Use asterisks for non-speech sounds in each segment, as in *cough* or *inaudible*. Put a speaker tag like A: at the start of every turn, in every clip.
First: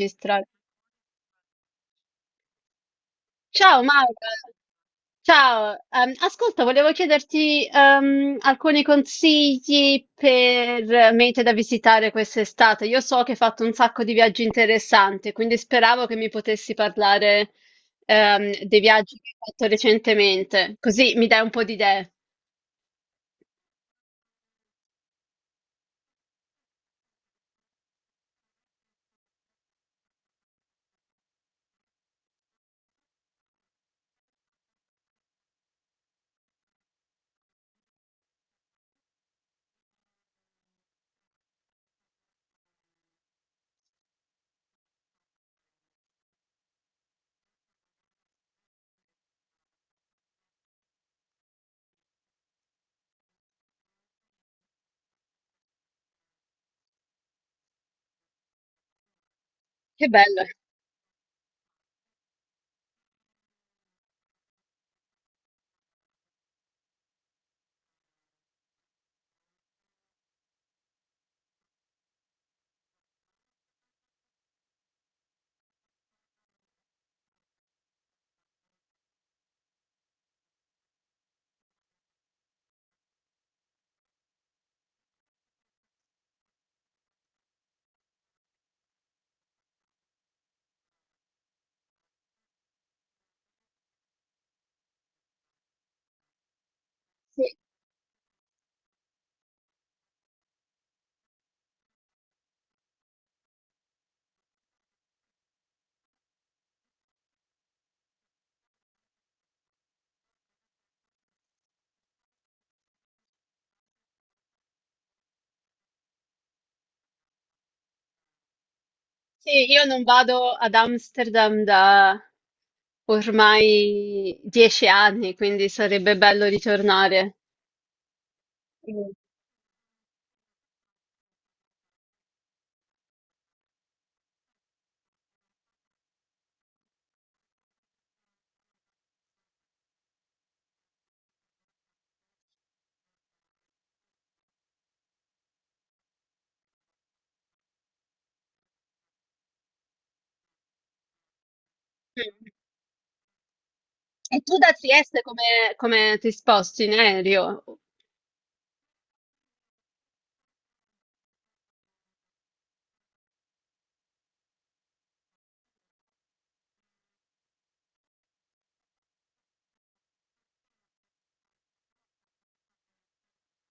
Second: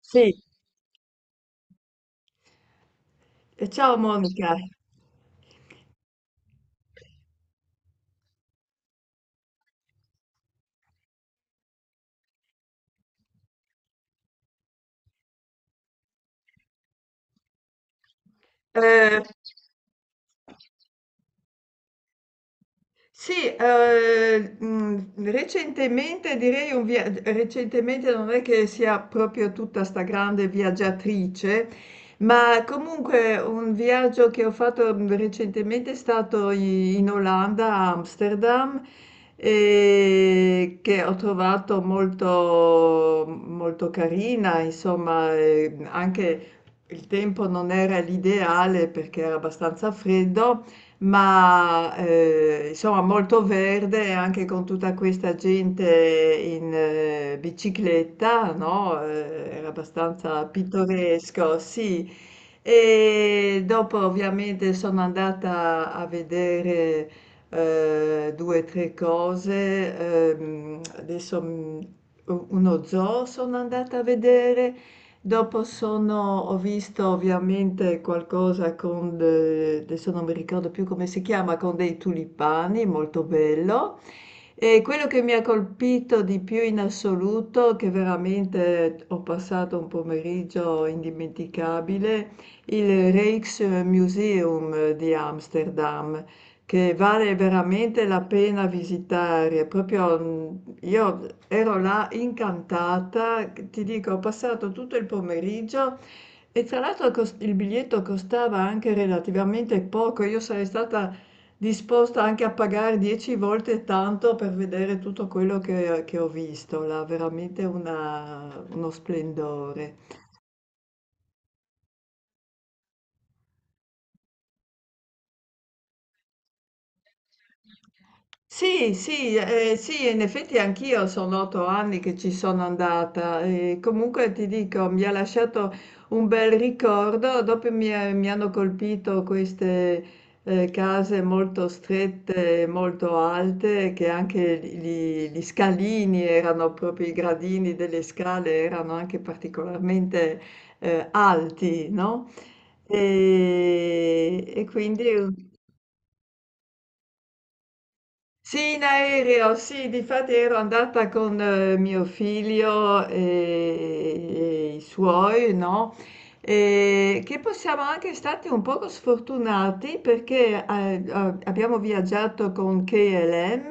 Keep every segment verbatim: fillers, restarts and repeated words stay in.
A: Sì. E
B: Ciao
A: ciao
B: Maura,
A: Monica.
B: ciao. Ehm, ascolta, volevo chiederti ehm, alcuni consigli per mete da visitare quest'estate. Io so che hai fatto un sacco di viaggi interessanti, quindi speravo che mi potessi parlare ehm, dei viaggi
A: eh,
B: che hai fatto recentemente, così mi dai un po' di idee.
A: Sì, ehm, mhmm, recentemente direi un via recentemente non è che sia proprio tutta 'sta grande viaggiatrice, ma comunque un viaggio che ho fatto, mhmm, recentemente è stato i in Olanda, a Amsterdam, ehm, che ho trovato molto molto carina, insomma. Ehm, anche il tempo non era l'ideale perché era abbastanza freddo, ma eh, insomma molto verde anche con tutta questa gente in eh, bicicletta, no? Eh, era
B: Che bello.
A: abbastanza pittoresco, sì. E dopo ovviamente sono andata a vedere eh, due o tre cose. ehm, adesso mm, Uno zoo sono andata a vedere. Dopo sono ho visto ovviamente qualcosa con de adesso non mi ricordo più come si chiama, con dei tulipani, molto bello. E quello che mi ha colpito di più in assoluto, che veramente ho passato un pomeriggio indimenticabile, il Rijksmuseum di Amsterdam, che vale
B: Sì,
A: veramente la pena visitare. Proprio mh, io ero là incantata, che ti dico, ho passato tutto il pomeriggio, e tra l'altro cos- il biglietto costava anche relativamente poco. Io sarei stata disposta anche a pagare dieci volte tanto per vedere tutto quello che, che ho visto là, veramente una- uno
B: sì, io
A: splendore.
B: non vado ad Amsterdam da ormai dieci anni, quindi sarebbe bello ritornare.
A: Sì, sì, eh, sì, in effetti anch'io sono otto anni che ci sono andata, e comunque ti dico, mi ha lasciato un bel ricordo. Dopo mi, eh, mi hanno colpito queste eh, case molto strette, molto alte, che anche gli, gli scalini, erano proprio i gradini delle scale, erano anche particolarmente eh, alti, no?
B: Mm. E
A: E,
B: tu
A: e
B: da Trieste
A: quindi...
B: come, come ti sposti in aereo?
A: Sì, in aereo, sì, difatti ero andata con eh, mio figlio e, e i suoi, no? E che possiamo anche stati un poco sfortunati perché eh, eh, abbiamo viaggiato con K L M,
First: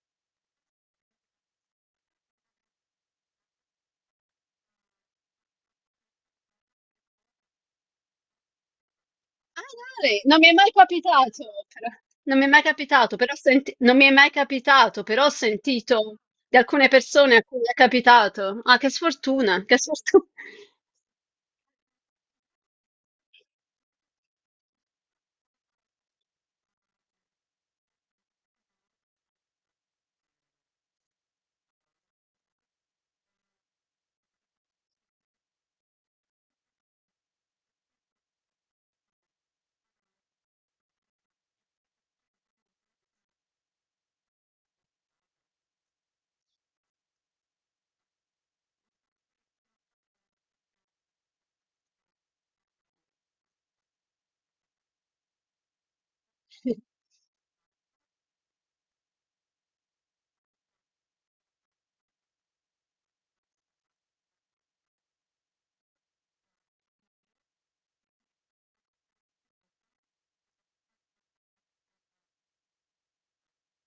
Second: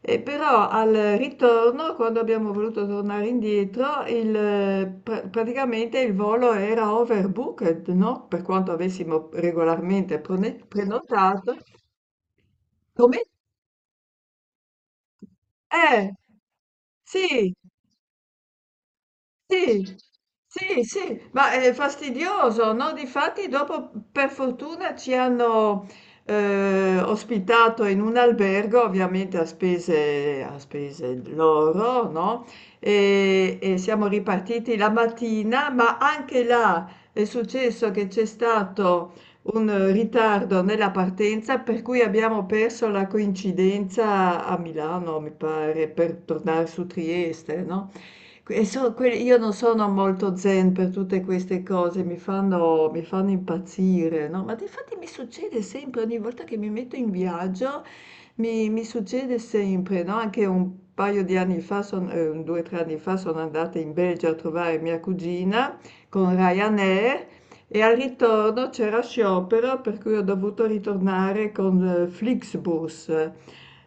A: e però al ritorno, quando abbiamo voluto tornare indietro, il, eh, pr- praticamente il volo era overbooked, no? Per quanto avessimo
B: Ah,
A: regolarmente
B: dai, non mi è
A: prone-
B: mai capitato,
A: prenotato.
B: però. Non mi è mai
A: Come?
B: capitato, però senti- non mi è mai capitato, però ho
A: Eh,
B: sentito di alcune persone a
A: sì,
B: cui è capitato. Ah, che sfortuna, che
A: sì,
B: sfortuna.
A: sì, sì, ma è fastidioso, no? Difatti dopo per fortuna ci hanno eh, ospitato in un albergo, ovviamente a spese, a spese loro, no? E, e siamo ripartiti la mattina, ma anche là è successo che c'è stato un ritardo nella partenza, per cui abbiamo perso la coincidenza a Milano, mi pare, per tornare su Trieste, no? E so- que- io non sono molto zen per tutte queste cose, mi fanno, mi fanno impazzire, no? Ma infatti mi succede sempre, ogni volta che mi
B: *laughs*
A: metto in viaggio, mi, mi succede sempre, no? Anche un paio di anni fa, son- eh, un due o tre anni fa, sono andata in Belgio a trovare mia cugina con Ryanair, e al ritorno c'era sciopero, per cui ho dovuto ritornare con eh, Flixbus,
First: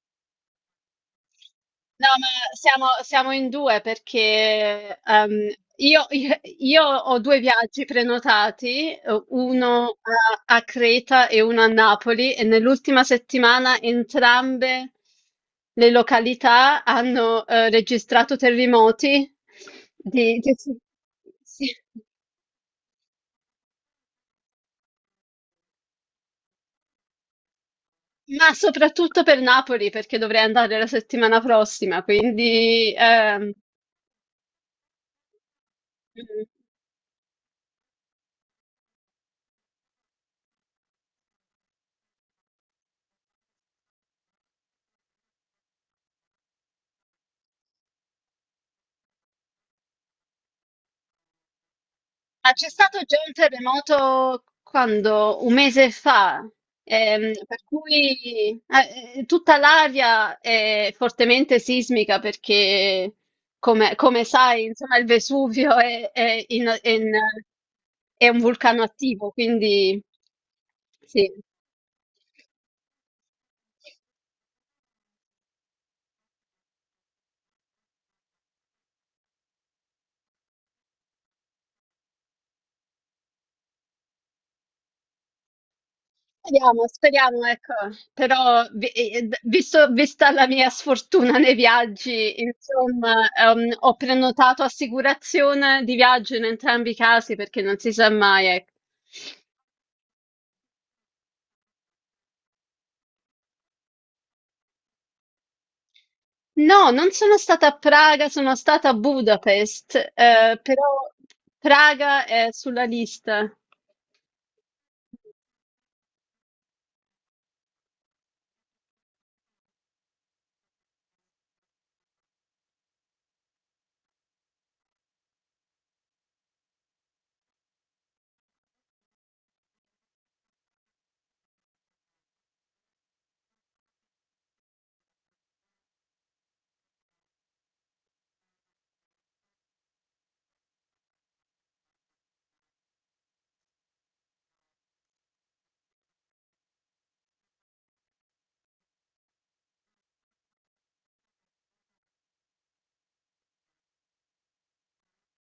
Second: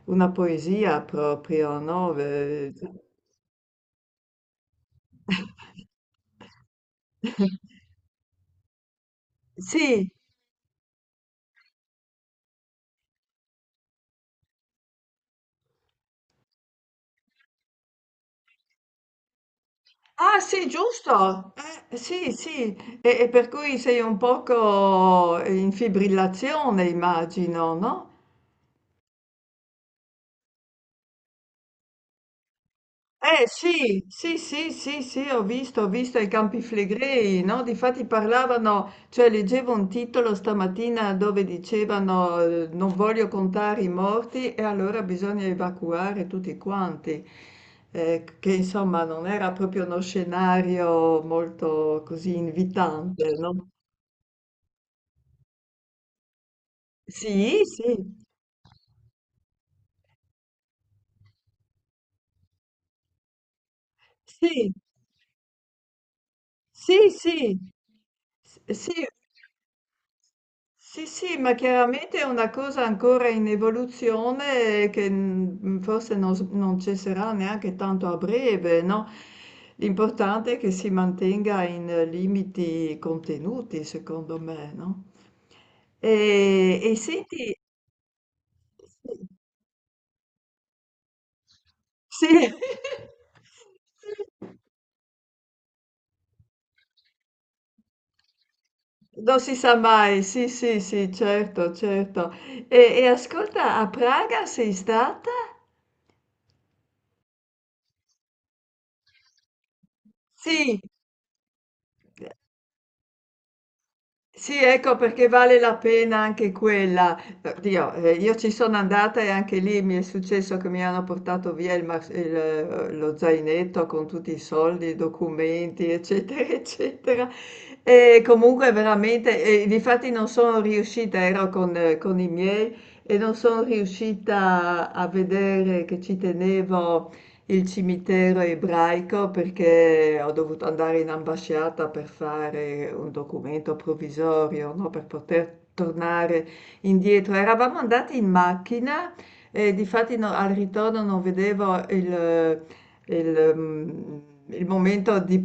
A: una poesia proprio,
B: No,
A: no?
B: ma
A: Eh,
B: siamo, siamo in due perché ehm, io, io io ho due viaggi prenotati, eh, uno
A: sì.
B: a, a Creta e uno a Napoli, e nell'ultima settimana entrambe le località hanno eh, registrato terremoti, di-
A: Ah
B: di-
A: sì,
B: sì.
A: giusto,
B: Sì,
A: eh, sì, sì, e, e per cui sei un poco in fibrillazione, immagino, no?
B: ma soprattutto per Napoli perché dovrei andare la settimana prossima, quindi
A: Eh
B: ehm,
A: sì, sì, sì, sì, sì, ho visto, ho visto i Campi Flegrei, no? Difatti parlavano, cioè leggevo un titolo stamattina dove dicevano eh, non voglio contare i morti e allora bisogna evacuare tutti quanti. Eh, che insomma non era proprio uno scenario molto così
B: ma c'è stato già un
A: invitante, no?
B: terremoto quando? Un mese fa, ehm,
A: Sì,
B: per
A: sì,
B: cui eh, eh, tutta l'area è fortemente sismica perché, come, come sai,
A: sì,
B: insomma, il Vesuvio è, è in- è
A: sì,
B: in-
A: sì,
B: è un
A: s-
B: vulcano
A: sì.
B: attivo, quindi
A: Sì,
B: sì.
A: sì, ma chiaramente è una cosa ancora in evoluzione e che mm, forse non, s- non cesserà neanche tanto a breve, no? L'importante è che si mantenga in eh, limiti contenuti, secondo me, no? E,
B: Speriamo,
A: e
B: speriamo,
A: senti,
B: ecco, però vi- eh, visto- vista la mia sfortuna nei
A: sì,
B: viaggi,
A: *laughs*
B: insomma, ehm, ho prenotato assicurazione di viaggio in entrambi i casi perché non si sa mai, ecco.
A: non si sa mai, sì, sì, sì, certo, certo. E, e ascolta, a Praga sei stata?
B: No, non sono stata a Praga, sono stata a Budapest, eh,
A: Sì.
B: però Praga è sulla lista.
A: Sì, ecco, perché vale la pena anche quella. Oddio, eh, io ci sono andata, e anche lì mi è successo che mi hanno portato via il mas- il, eh, lo zainetto con tutti i soldi, i documenti, eccetera, *laughs* eccetera. E comunque veramente, e difatti non sono riuscita, ero con, eh, con i miei, e non sono riuscita a vedere, che ci tenevo, il cimitero ebraico, perché ho dovuto andare in ambasciata per fare un documento provvisorio, no, per poter tornare indietro. Eravamo andati in macchina, e difatti no- al ritorno non vedevo il, il, mm, il momento di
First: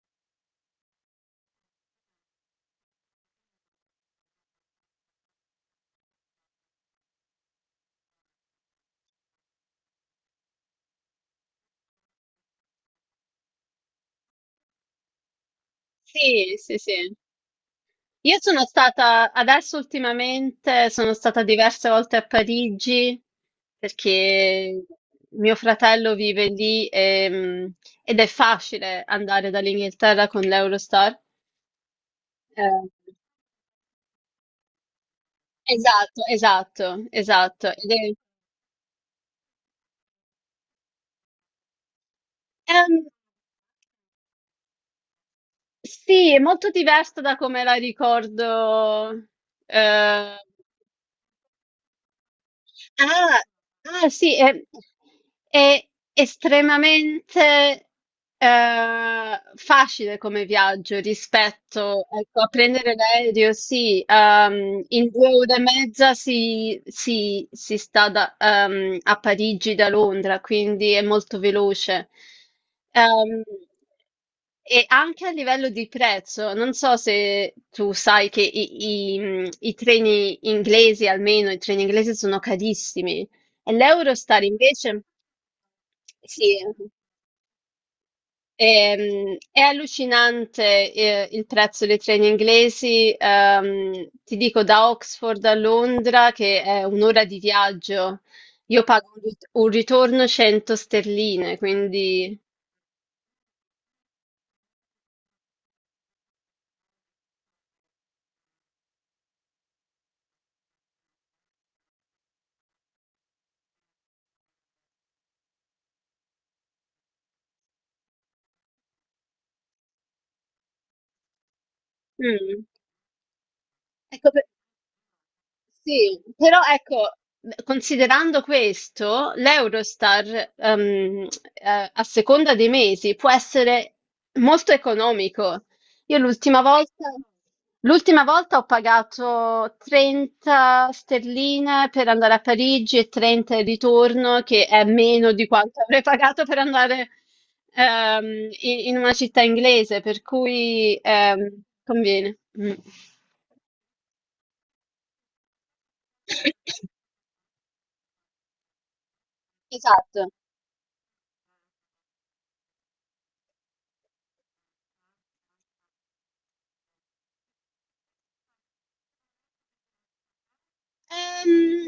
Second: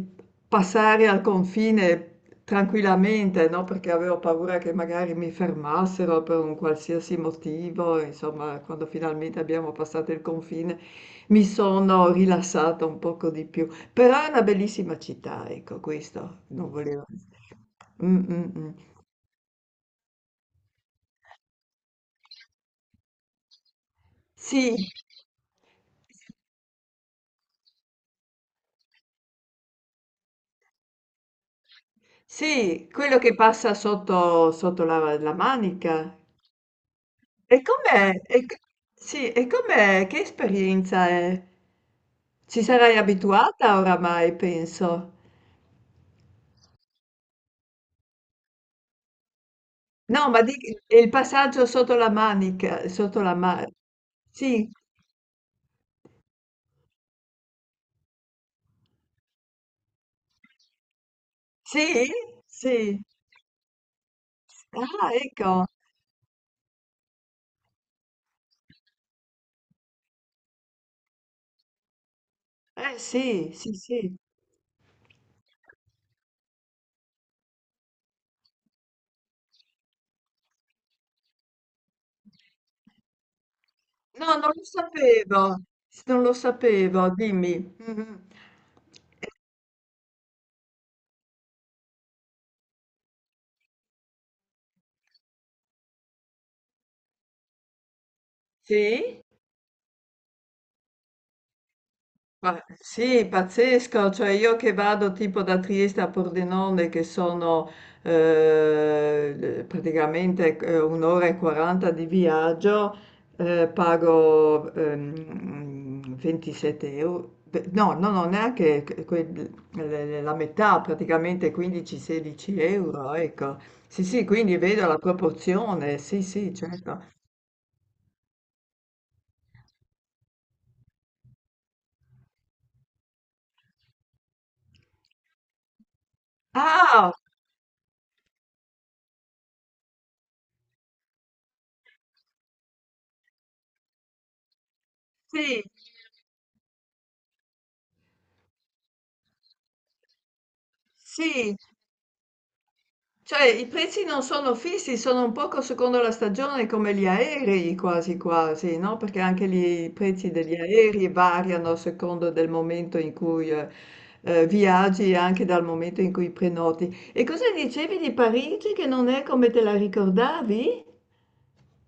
A: passare al confine. Tranquillamente, no? Perché avevo paura che magari mi fermassero per un qualsiasi motivo, insomma, quando finalmente abbiamo passato il confine, mi sono rilassata un poco di più, però è una bellissima città, ecco, questo
B: Sì,
A: non
B: sì,
A: volevo.
B: sì.
A: Mm,
B: Io
A: mm,
B: sono
A: mm.
B: stata, adesso ultimamente, sono stata diverse volte a Parigi perché
A: Sì,
B: mio fratello vive lì e, mh, ed è facile andare dall'Inghilterra con l'Eurostar. Eh,
A: sì, quello che passa sotto, sotto la, la manica.
B: esatto, esatto,
A: E
B: esatto. Ed è-
A: com'è? E, c- sì, e com'è? Che esperienza è? Ci
B: ehm,
A: sarai abituata oramai, penso.
B: sì, è molto diversa da come la ricordo.
A: No,
B: eh,
A: ma di, e il passaggio sotto la manica, sotto la
B: Ah,
A: manica.
B: ah, sì, è,
A: Sì,
B: è estremamente eh, facile come viaggio rispetto,
A: sì,
B: ecco, a prendere
A: sì.
B: l'aereo, sì, ehm, in
A: Ah,
B: due ore e
A: ecco.
B: mezza si, si- si sta da- ehm, a Parigi da Londra, quindi è molto veloce.
A: Eh
B: Ehm,
A: sì, sì, sì.
B: e anche a livello di prezzo, non so se tu sai che i, i- mh, i treni inglesi, almeno i treni inglesi, sono carissimi. E
A: No,
B: l'Eurostar
A: non lo
B: invece,
A: sapevo, s non lo
B: sì,
A: sapevo, dimmi. Mh-mh. Eh,
B: ehm, è allucinante, eh, il prezzo dei treni inglesi. Ehm, ti dico, da Oxford a Londra, che è un'ora di viaggio, io pago un
A: sì?
B: rit- un ritorno cento sterline, quindi...
A: Ma sì, pazzesco, cioè io che vado tipo da Trieste a Pordenone, che sono eh, praticamente eh, un'ora e quaranta di viaggio, eh, pago ehm, ventisette euro. Beh, no, no, no, neanche que- que- le- le- la metà, praticamente quindici-16
B: Mm,
A: euro, ecco. Sì, sì,
B: ecco.
A: quindi vedo la proporzione,
B: Sì,
A: sì, sì,
B: però
A: certo.
B: ecco, considerando questo, l'Eurostar, ehm, eh, a seconda dei mesi, può essere molto economico. Io l'ultima volta,
A: Ah,
B: l'ultima volta ho pagato trenta sterline per andare a Parigi e trenta in ritorno, che è meno di
A: sì,
B: quanto *laughs* avrei pagato per andare, ehm, in, in una città inglese, per cui,
A: sì.
B: ehm, conviene. Mm.
A: Cioè i prezzi non sono fissi, sono un poco secondo la stagione come
B: *coughs*
A: gli aerei, quasi quasi, no? Perché anche lì i
B: Esatto.
A: prezzi degli aerei variano a secondo del momento in cui eh, eh, viaggi, e anche dal momento in cui prenoti. E cosa dicevi di Parigi che non è come te la ricordavi?
B: Ehm,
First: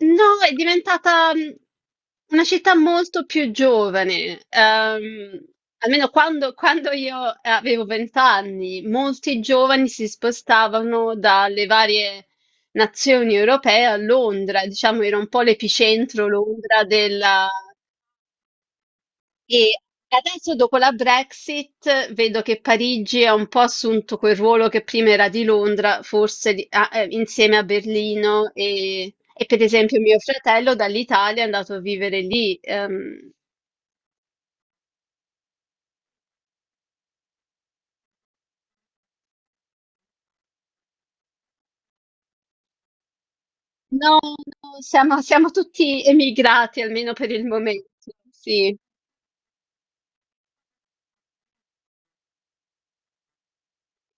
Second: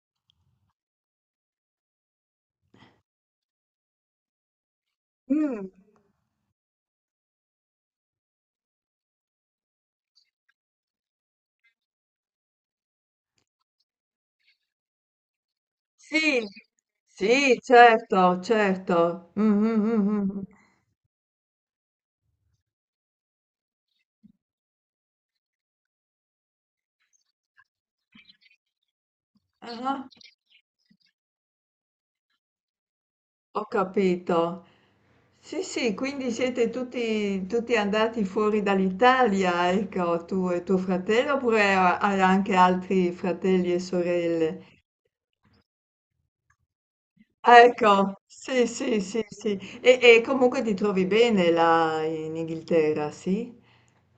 B: no, è diventata mm, una città molto più giovane. Ehm,
A: Mm,
B: almeno quando, quando io avevo vent'anni, molti giovani si spostavano dalle varie nazioni europee a Londra, diciamo, era un po' l'epicentro
A: sì.
B: Londra della,
A: Sì, certo, certo. Mm, mm,
B: e
A: mm, mm. Mm.
B: adesso dopo la Brexit vedo che Parigi ha un po' assunto quel ruolo che prima era di Londra, forse di- ah, eh, insieme a Berlino e, e per esempio
A: Ah.
B: mio fratello dall'Italia è andato a vivere lì. Ehm,
A: Ho capito. Sì, sì, quindi siete tutti, tutti, andati fuori dall'Italia, ecco, tu e tuo fratello, oppure ha- hai anche altri fratelli e
B: no,
A: sorelle?
B: no, siamo, siamo tutti emigrati almeno per il
A: Ah.
B: momento,
A: Ecco, sì,
B: sì.
A: sì, sì, sì. E, e comunque ti trovi bene là in Inghilterra, sì?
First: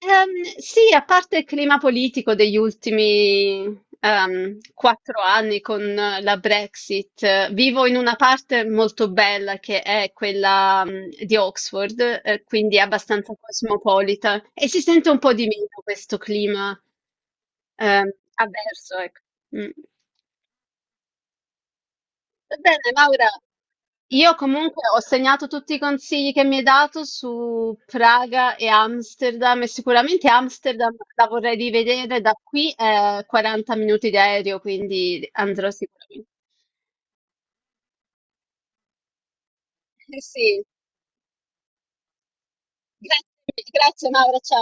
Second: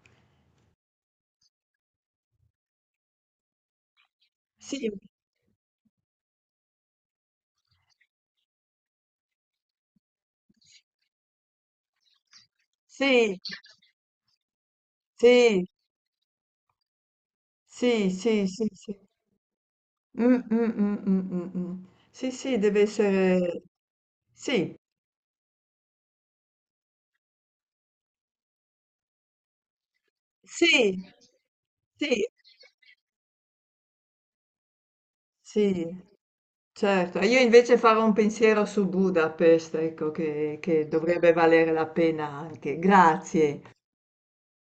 B: Ehm, sì, a parte il clima politico degli ultimi ehm,
A: Sì,
B: quattro anni con eh, la Brexit, eh, vivo in una parte molto bella che è quella mh, di Oxford, eh, quindi è abbastanza
A: sì,
B: cosmopolita e si sente un po' di meno
A: sì,
B: questo clima
A: sì,
B: ehm,
A: sì, sì,
B: avverso,
A: sì.
B: ecco. Mm.
A: Mm, mm, mm, mm, mm, mm. Sì,
B: Va
A: sì, deve
B: bene, Laura.
A: essere...
B: Io
A: Sì,
B: comunque ho segnato tutti i consigli che mi hai dato su Praga e Amsterdam e sicuramente Amsterdam
A: sì,
B: la vorrei rivedere,
A: sì.
B: da qui è quaranta minuti di aereo, quindi andrò
A: Sì,
B: sicuramente.
A: certo. E io invece farò un pensiero su Budapest, ecco,
B: Eh
A: che,
B: sì,
A: che dovrebbe valere la pena anche.
B: grazie,
A: Grazie.
B: grazie Laura, ciao.